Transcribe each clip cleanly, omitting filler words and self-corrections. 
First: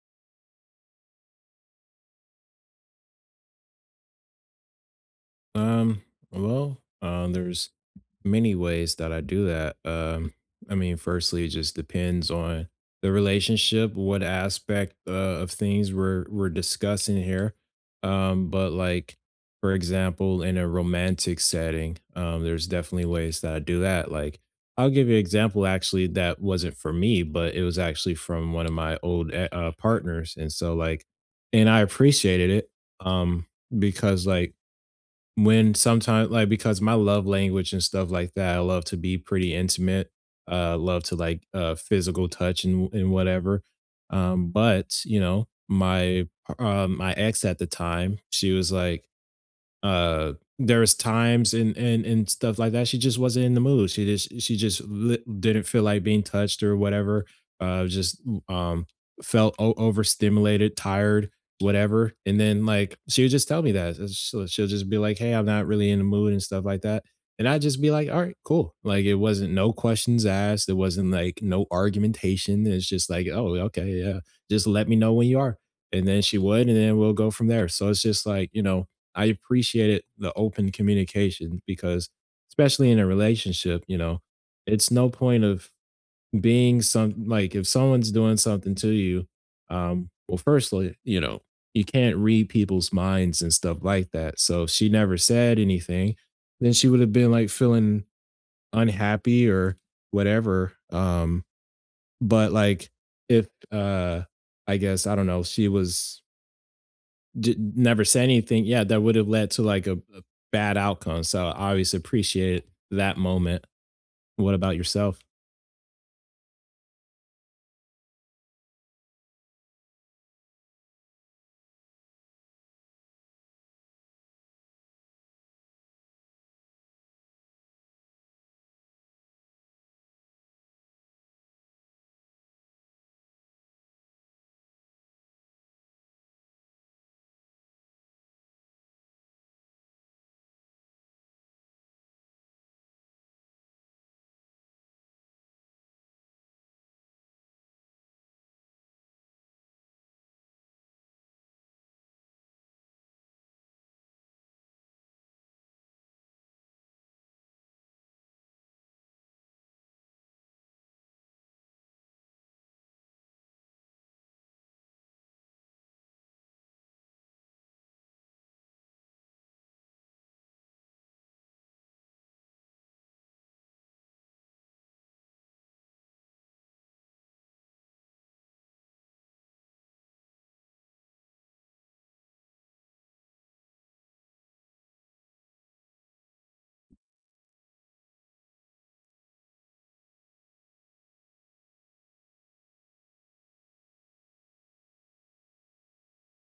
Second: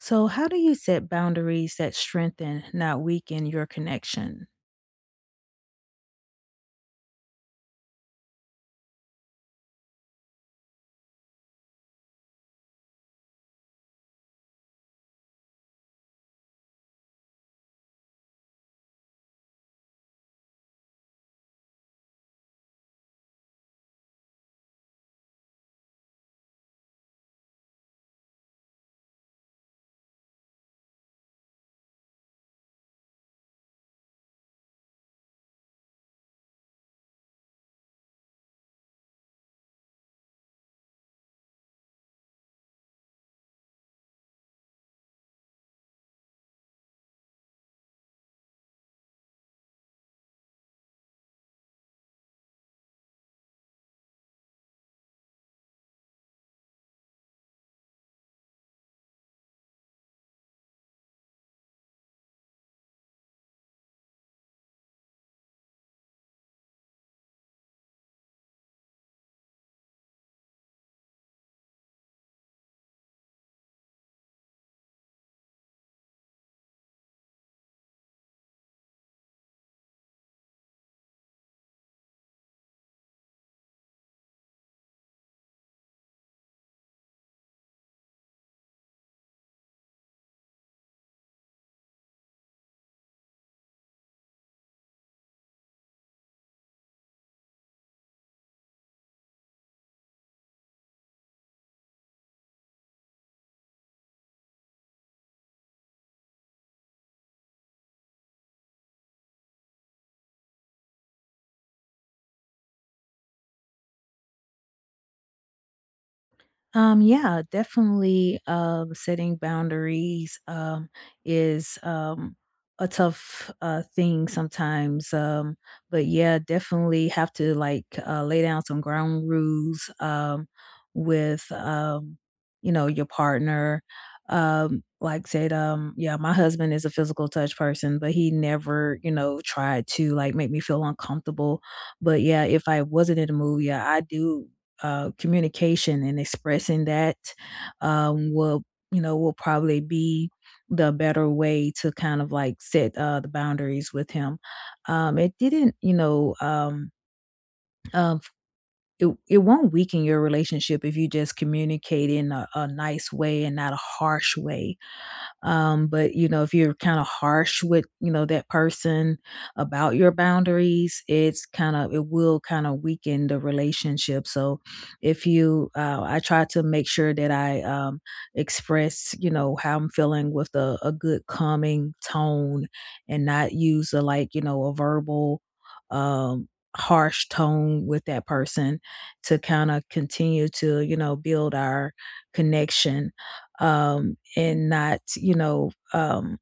So, how do you set boundaries that strengthen, not weaken, your connection? Um, there's many ways that I do that. Firstly, it just depends on the relationship, what aspect of things we're discussing here. Um, but like, for example, in a romantic setting, there's definitely ways that I do that. I'll give you an example actually that wasn't for me, but it was actually from one of my old partners, and and I appreciated it. Um, because like when sometimes like because my love language and stuff like that, I love to be pretty intimate. Love to like physical touch and whatever. But you know, my ex at the time, she was like, uh there's times and stuff like that. She just wasn't in the mood. She just didn't feel like being touched or whatever. Just um Felt overstimulated, tired, whatever. And then like she would just tell me that. She'll just be like, hey, I'm not really in the mood and stuff like that. And I'd just be like, all right, cool. Like, it wasn't no questions asked, it wasn't like no argumentation, it's just like, oh, okay, yeah, just let me know when you are, and then she would, and then we'll go from there. So it's just like, you know, I appreciated the open communication. Because especially in a relationship, you know, it's no point of being some like if someone's doing something to you, well, firstly, you know, you can't read people's minds and stuff like that. So if she never said anything, then she would have been like feeling unhappy or whatever. But like if uh I guess I don't know, she was, never said anything. Yeah, that would have led to like a bad outcome. So I always appreciate that moment. What about yourself? Yeah, definitely. Setting boundaries is a tough thing sometimes. But yeah, definitely have to like lay down some ground rules with you know your partner. Like said, yeah, my husband is a physical touch person, but he never, you know, tried to like make me feel uncomfortable. But yeah, if I wasn't in the mood, yeah, I do communication and expressing that will you know will probably be the better way to kind of like set the boundaries with him. It didn't you know um, it won't weaken your relationship if you just communicate in a nice way and not a harsh way but, you know, if you're kind of harsh with, you know, that person about your boundaries, it's kind of it will kind of weaken the relationship. So if you I try to make sure that I express, you know, how I'm feeling with a good calming tone and not use a like, you know, a verbal um harsh tone with that person to kind of continue to you know build our connection and not, you know,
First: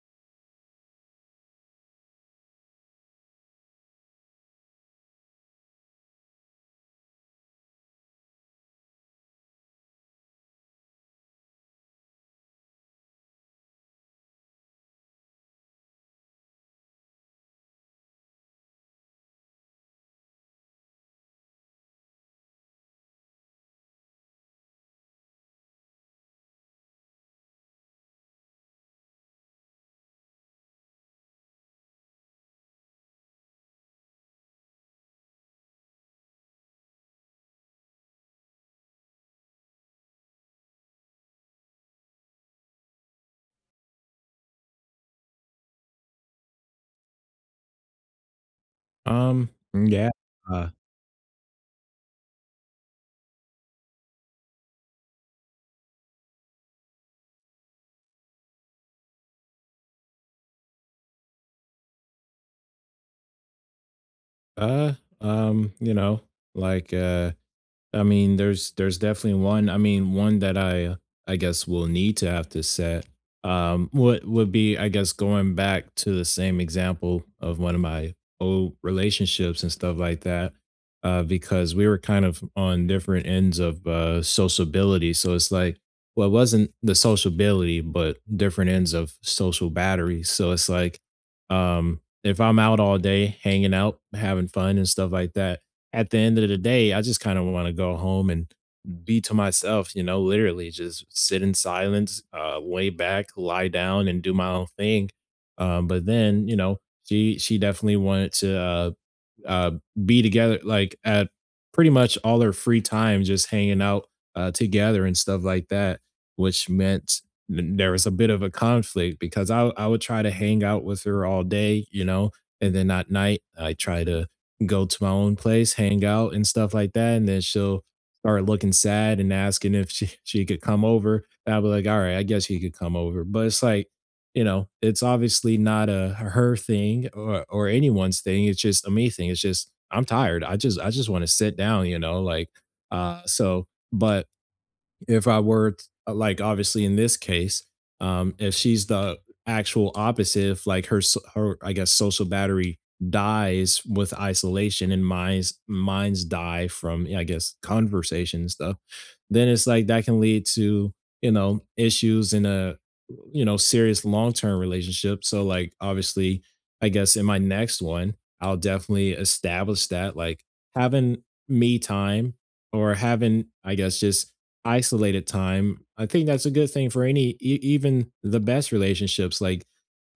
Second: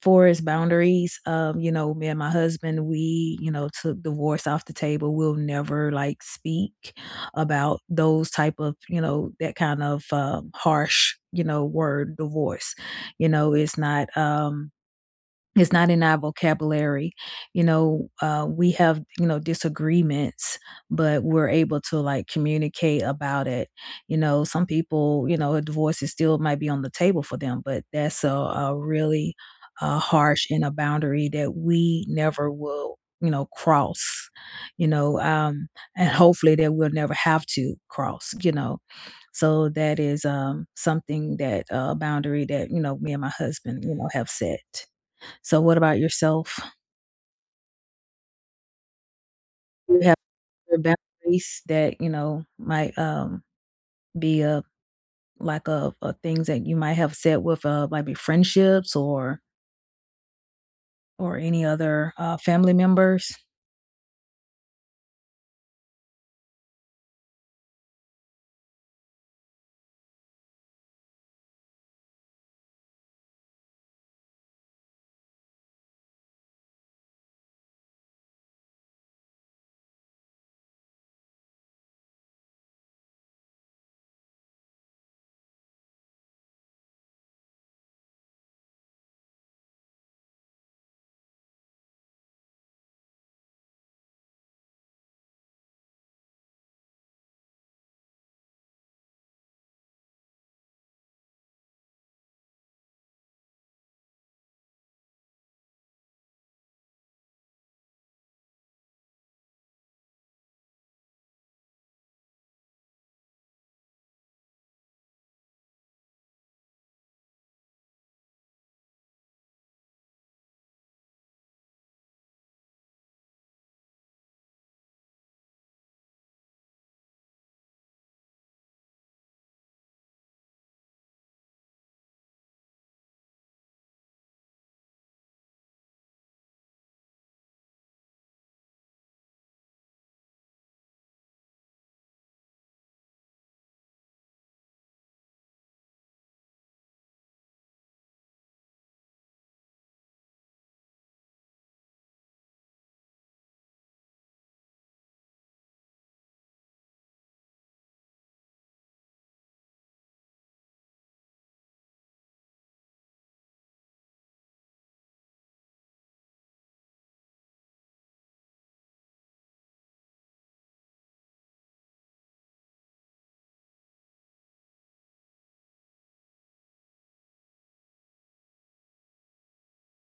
for boundaries. You know, me and my husband, we, you know, took divorce off the table. We'll never like speak about those type of, you know, that kind of harsh, you know, word divorce. You know, it's not. It's not in our vocabulary. You know, we have, you know, disagreements, but we're able to like communicate about it. You know, some people, you know, a divorce is still might be on the table for them, but that's a really harsh and a boundary that we never will, you know, cross, you know, and hopefully that we'll never have to cross, you know. So that is something that boundary that, you know, me and my husband, you know, have set. So what about yourself? Um, You yeah, have uh, your boundaries that, you know, might, be a lack of, things that you might have said with, maybe friendships or any other, family members? uh, you know, like uh, I mean, there's definitely one. I mean, one that I guess will need to have to set would be, I guess, going back to the same example of one of my old relationships and stuff like that. Because we were kind of on different ends of sociability, so it's like, well, it wasn't the sociability, but different ends of social batteries. So it's like, if I'm out all day hanging out, having fun and stuff like that, at the end of the day, I just kind of want to go home and be to myself, you know, literally just sit in silence, lay back, lie down, and do my own thing. But then, you know, she definitely wanted to uh, be together like at pretty much all their free time, just hanging out together and stuff like that, which meant there was a bit of a conflict because I would try to hang out with her all day, you know, and then at night I try to go to my own place, hang out and stuff like that, and then she'll start looking sad and asking if she could come over. And I'll be like, all right, I guess she could come over, but it's like, you know, it's obviously not a her thing or anyone's thing. It's just a me thing. It's just I'm tired. I just want to sit down, you know, but if I were like obviously in this case, if she's the actual opposite, if like her, I guess, social battery dies with isolation and mine's mine's die from, yeah, I guess conversation and stuff, then it's like that can lead to, you know, issues in a, you know, serious long term relationship. So like obviously, I guess in my next one, I'll definitely establish that like having me time or having, I guess, just isolated time. I think that's a good thing for any, e even the best relationships, like,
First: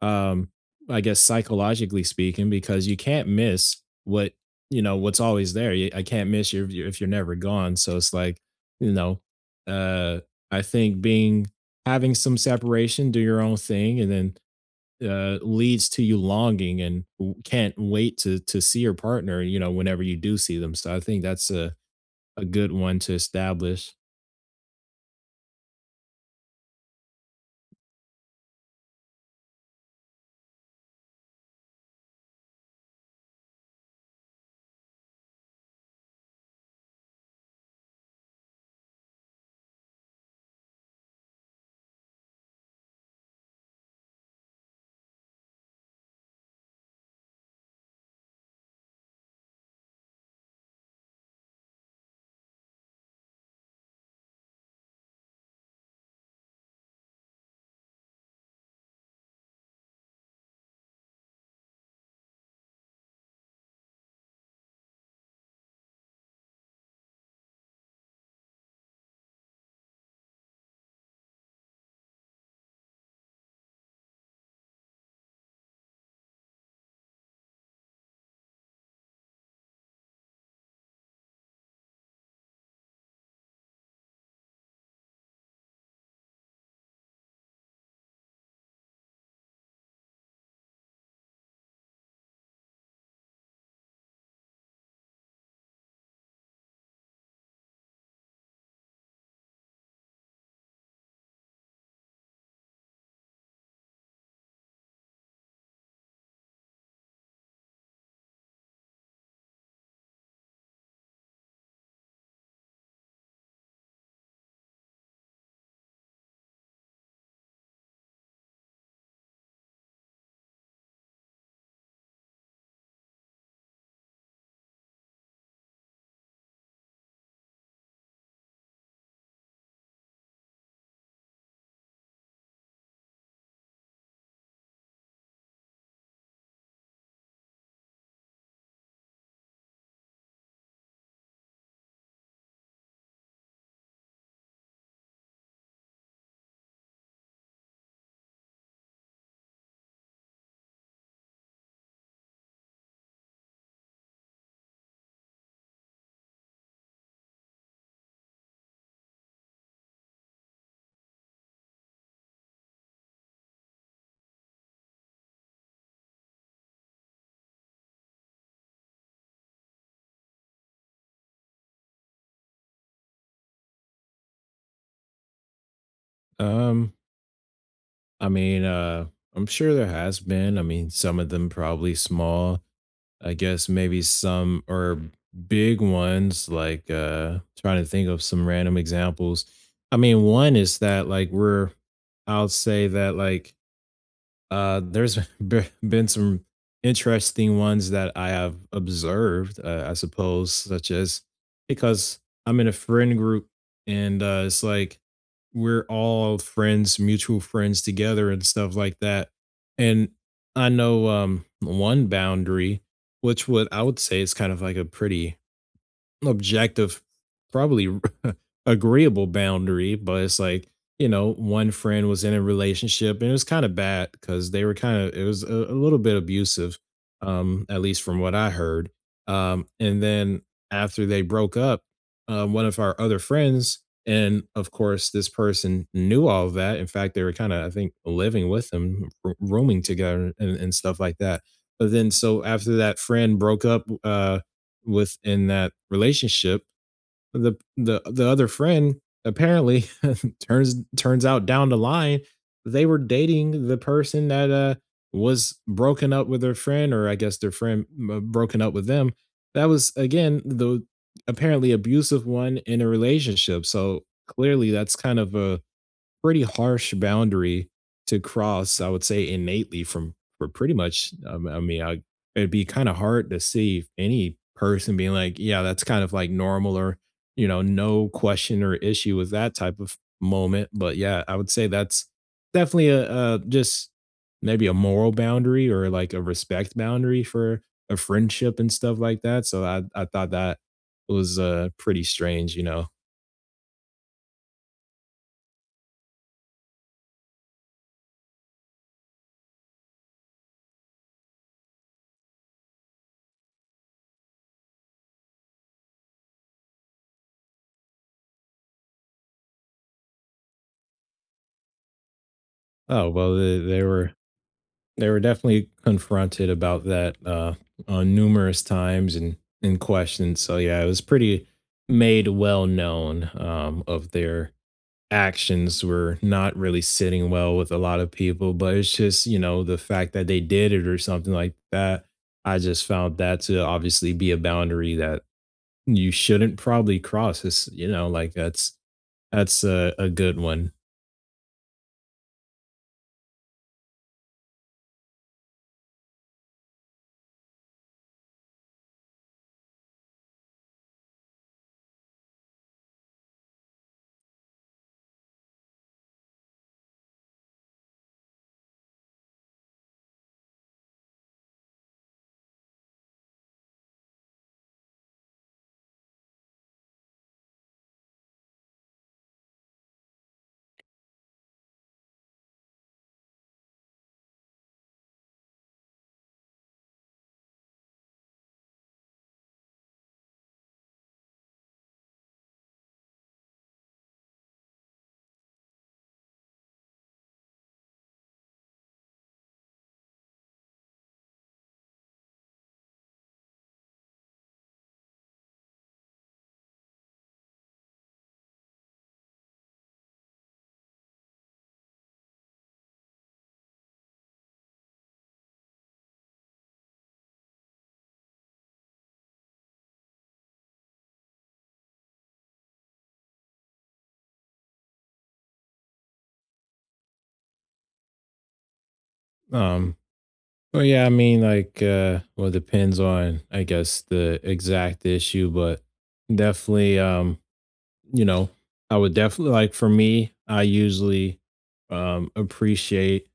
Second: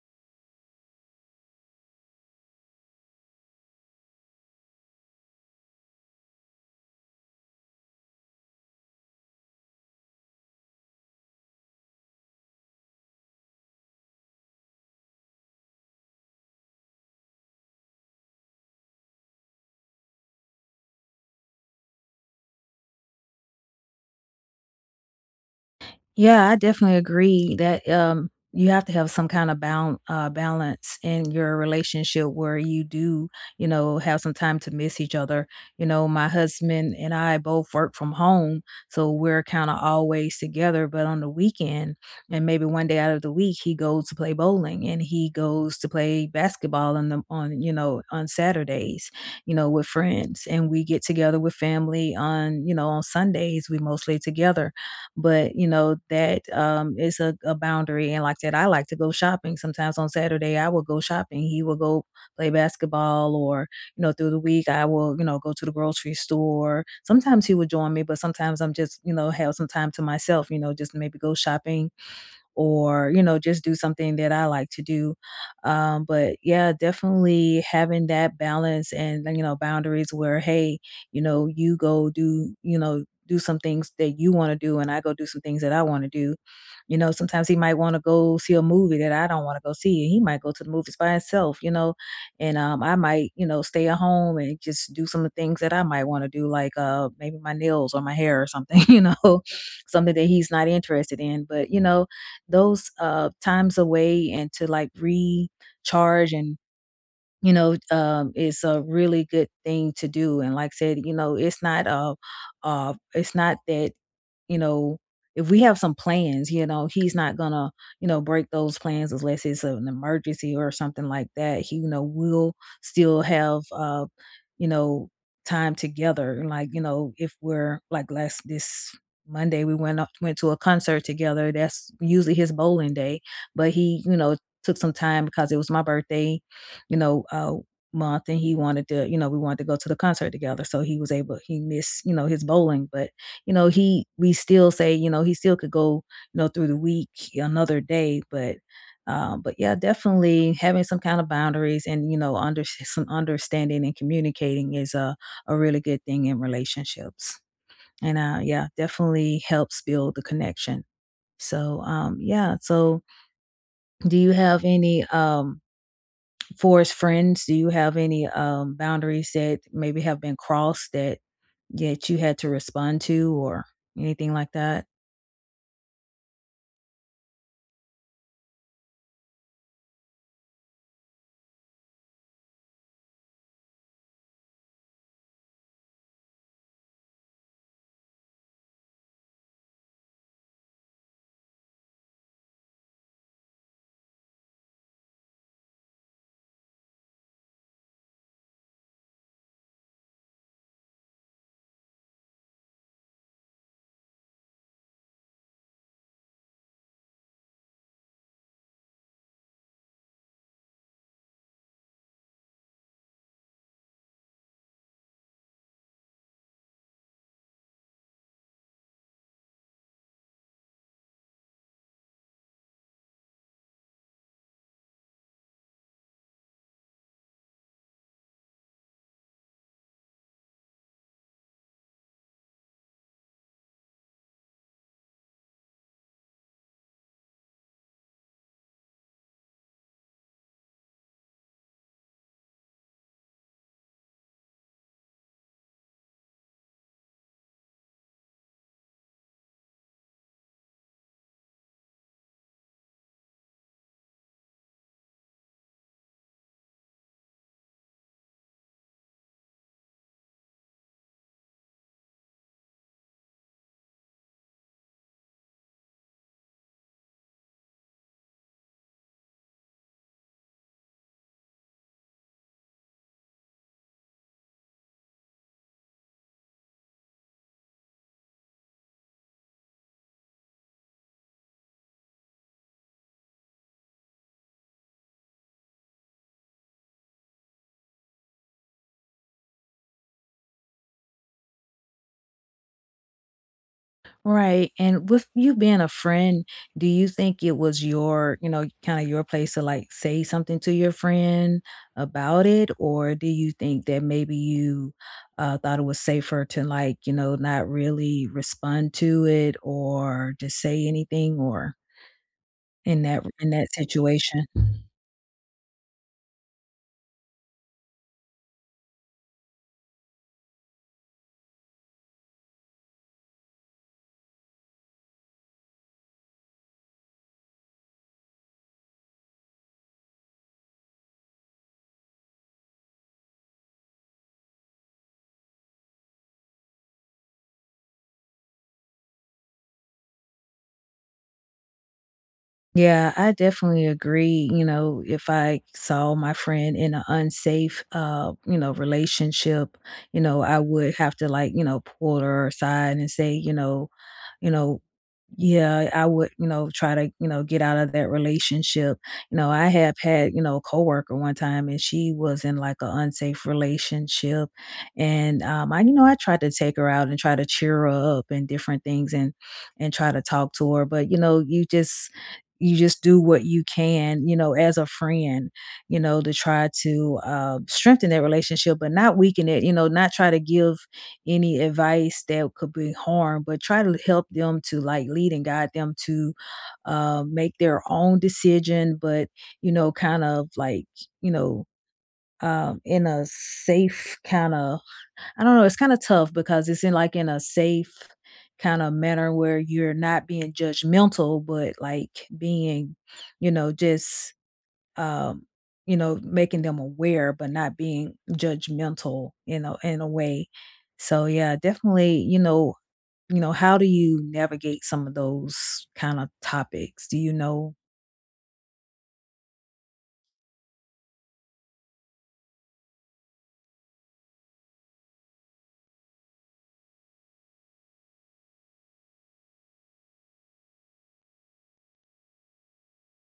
um, I guess psychologically speaking, because you can't miss what, you know, what's always there. You I can't miss you if you're never gone, so it's like, you know, uh, I think being having some separation, do your own thing, and then, leads to you longing and w can't wait to see your partner, you know, whenever you do see them, so I think that's a good one to establish. Yeah, I definitely agree that you have to have some kind of bound balance in your relationship where you do, you know, have some time to miss each other. You know, my husband and I both work from home, so we're kind of always together. But on the weekend, and maybe one day out of the week, he goes to play bowling and he goes to play basketball on the on you know on Saturdays, you know, with friends, and we get together with family on you know on Sundays. We mostly together but you know that is a boundary. And like that, I like to go shopping. Sometimes on Saturday, I will go shopping. He will go play basketball, or you know through the week, I will you know go to the grocery store. Sometimes he would join me, but sometimes I'm just you know have some time to myself. You know, just maybe go shopping or you know just do something that I like to do but yeah definitely having that balance and you know boundaries where hey you know you go do you know do some things that you want to do and I go do some things that I want to do you know sometimes he might want to go see a movie that I don't want to go see and he might go to the movies by himself you know and I might you know stay at home and just do some of the things that I might want to do like maybe my nails or my hair or something you know something that he's not interested in but you know those times away and to like recharge and you know, it's a really good thing to do, and like I said, you know, it's not that, you know, if we have some plans, you know, he's not gonna, you know, break those plans unless it's an emergency or something like that. He, you know, will still have, you know, time together. Like, you know, if we're like last this Monday, we went up, went to a concert together. That's usually his bowling day, but he, you know, took some time because it was my birthday you know, month and he wanted to, you know, we wanted to go to the concert together. So he was able he missed, you know, his bowling, but you know, he we still say, you know, he still could go, you know, through the week another day, but but yeah, definitely having some kind of boundaries and you know under some understanding and communicating is a really good thing in relationships. And yeah, definitely helps build the connection. So yeah, so do you have any for as friends, do you have any boundaries that maybe have been crossed that that you had to respond to or anything like that? Um I mean, uh, I'm sure there has been. I mean, some of them probably small. I guess maybe some or big ones, like trying to think of some random examples. I mean, one is that like we're I'll say that like, there's been some interesting ones that I have observed, I suppose, such as because I'm in a friend group and, it's like we're all friends, mutual friends together and stuff like that. And I know, one boundary, which would I would say is kind of like a pretty objective, probably agreeable boundary, but it's like, you know, one friend was in a relationship and it was kind of bad because they were kind of, it was a little bit abusive, at least from what I heard. And then after they broke up, one of our other friends, and of course, this person knew all of that. In fact, they were kind of, I think, living with them, rooming together and stuff like that. But then, so after that friend broke up, within that relationship, the other friend apparently turns out down the line, they were dating the person that, was broken up with their friend, or I guess their friend, broken up with them. That was again, the apparently abusive one in a relationship, so clearly that's kind of a pretty harsh boundary to cross, I would say innately from for pretty much, I mean, I, it'd be kind of hard to see any person being like, yeah, that's kind of like normal or, you know, no question or issue with that type of moment. But yeah, I would say that's definitely a just maybe a moral boundary or like a respect boundary for a friendship and stuff like that. So I thought that was pretty strange, you know. Right. And with you being a friend, do you think it was your, you know, kind of your place to like say something to your friend about it? Or do you think that maybe you thought it was safer to like, you know, not really respond to it or just say anything or? Oh well, In that situation. they were definitely confronted about that numerous times and questioned. So yeah, it was pretty made well known, of their actions were not really sitting well with a lot of people. But it's just you know the fact that they did it or something like that. I just found that to obviously be a boundary that you shouldn't probably cross. It's, you know, like that's a good one. Yeah, I definitely agree, you know, if I saw my friend in an unsafe, you know, relationship, you know, I would have to like, you know, pull her aside and say, you know, yeah, I would, you know, try to, you know, get out of that relationship. You know, I have had, you know, a coworker one time and she was in like an unsafe relationship. And I, you know, I tried to take her out and try to cheer her up and different things and try to talk to her. But you know, you just do what you can, you know, as a friend, you know, to try to strengthen that relationship, but not weaken it, you know, not try to give any advice that could be harm, but try to help them to like lead and guide them to make their own decision, but, you know, kind of like, you know, in a safe kind of I don't know, it's kinda tough because it's in, like, in a safe kinda manner where you're not being judgmental, but, like, being, you know, just, um, you know, making them aware, but not being judgmental, you know, in a way. So, yeah, definitely, you know, how do you navigate some of those kinda topics? Do you know Um, yeah, I mean, like, well, it depends on, I guess, the exact issue, but definitely, you know, I would definitely like, for me, I usually appreciate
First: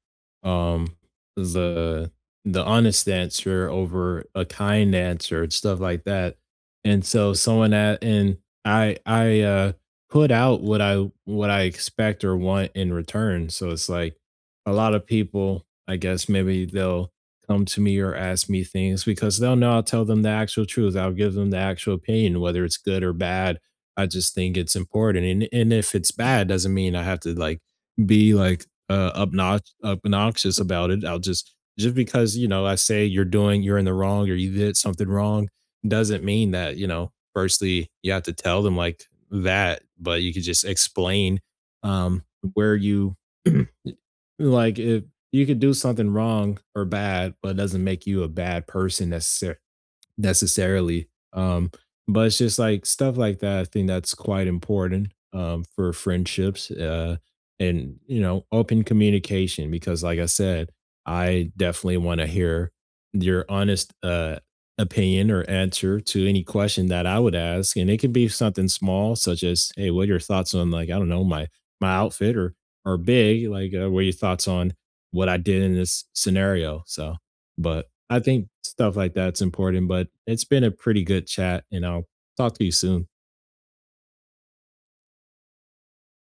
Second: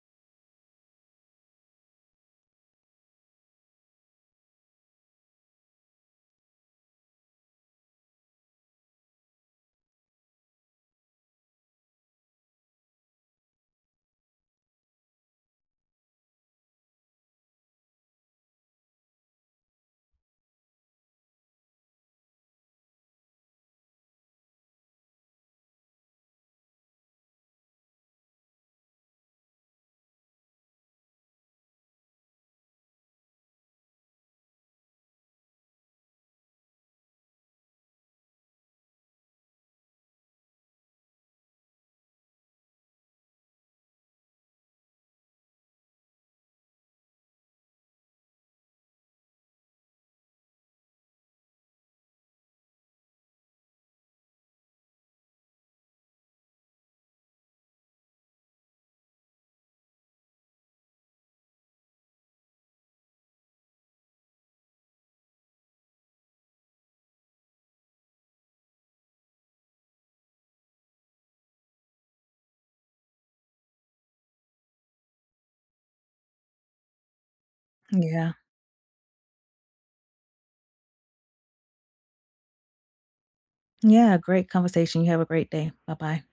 um the the honest answer over a kind answer and stuff like that. And so someone that and I put out what I expect or want in return. So it's like a lot of people, I guess maybe they'll come to me or ask me things because they'll know I'll tell them the actual truth. I'll give them the actual opinion, whether it's good or bad. I just think it's important, and if it's bad, doesn't mean I have to like be like, obnoxious about it. I'll Just because, you know, I say you're doing, you're in the wrong or you did something wrong, doesn't mean that, you know. Firstly, you have to tell them like that, but you could just explain um where you like if you could do something wrong or bad, but it doesn't make you a bad person necessarily. But it's just like stuff like that. I think that's quite important, for friendships, and, you know, open communication. Because, like I said, I definitely want to hear your honest, opinion or answer to any question that I would ask. And it could be something small, such as, hey, what are your thoughts on, like, I don't know, my outfit, or big, like, what are your thoughts on what I did in this scenario? So, but I Yeah. think stuff like that's important. But it's been a pretty good chat, and I'll talk to you soon. Yeah, great conversation. You have a great day. Bye-bye.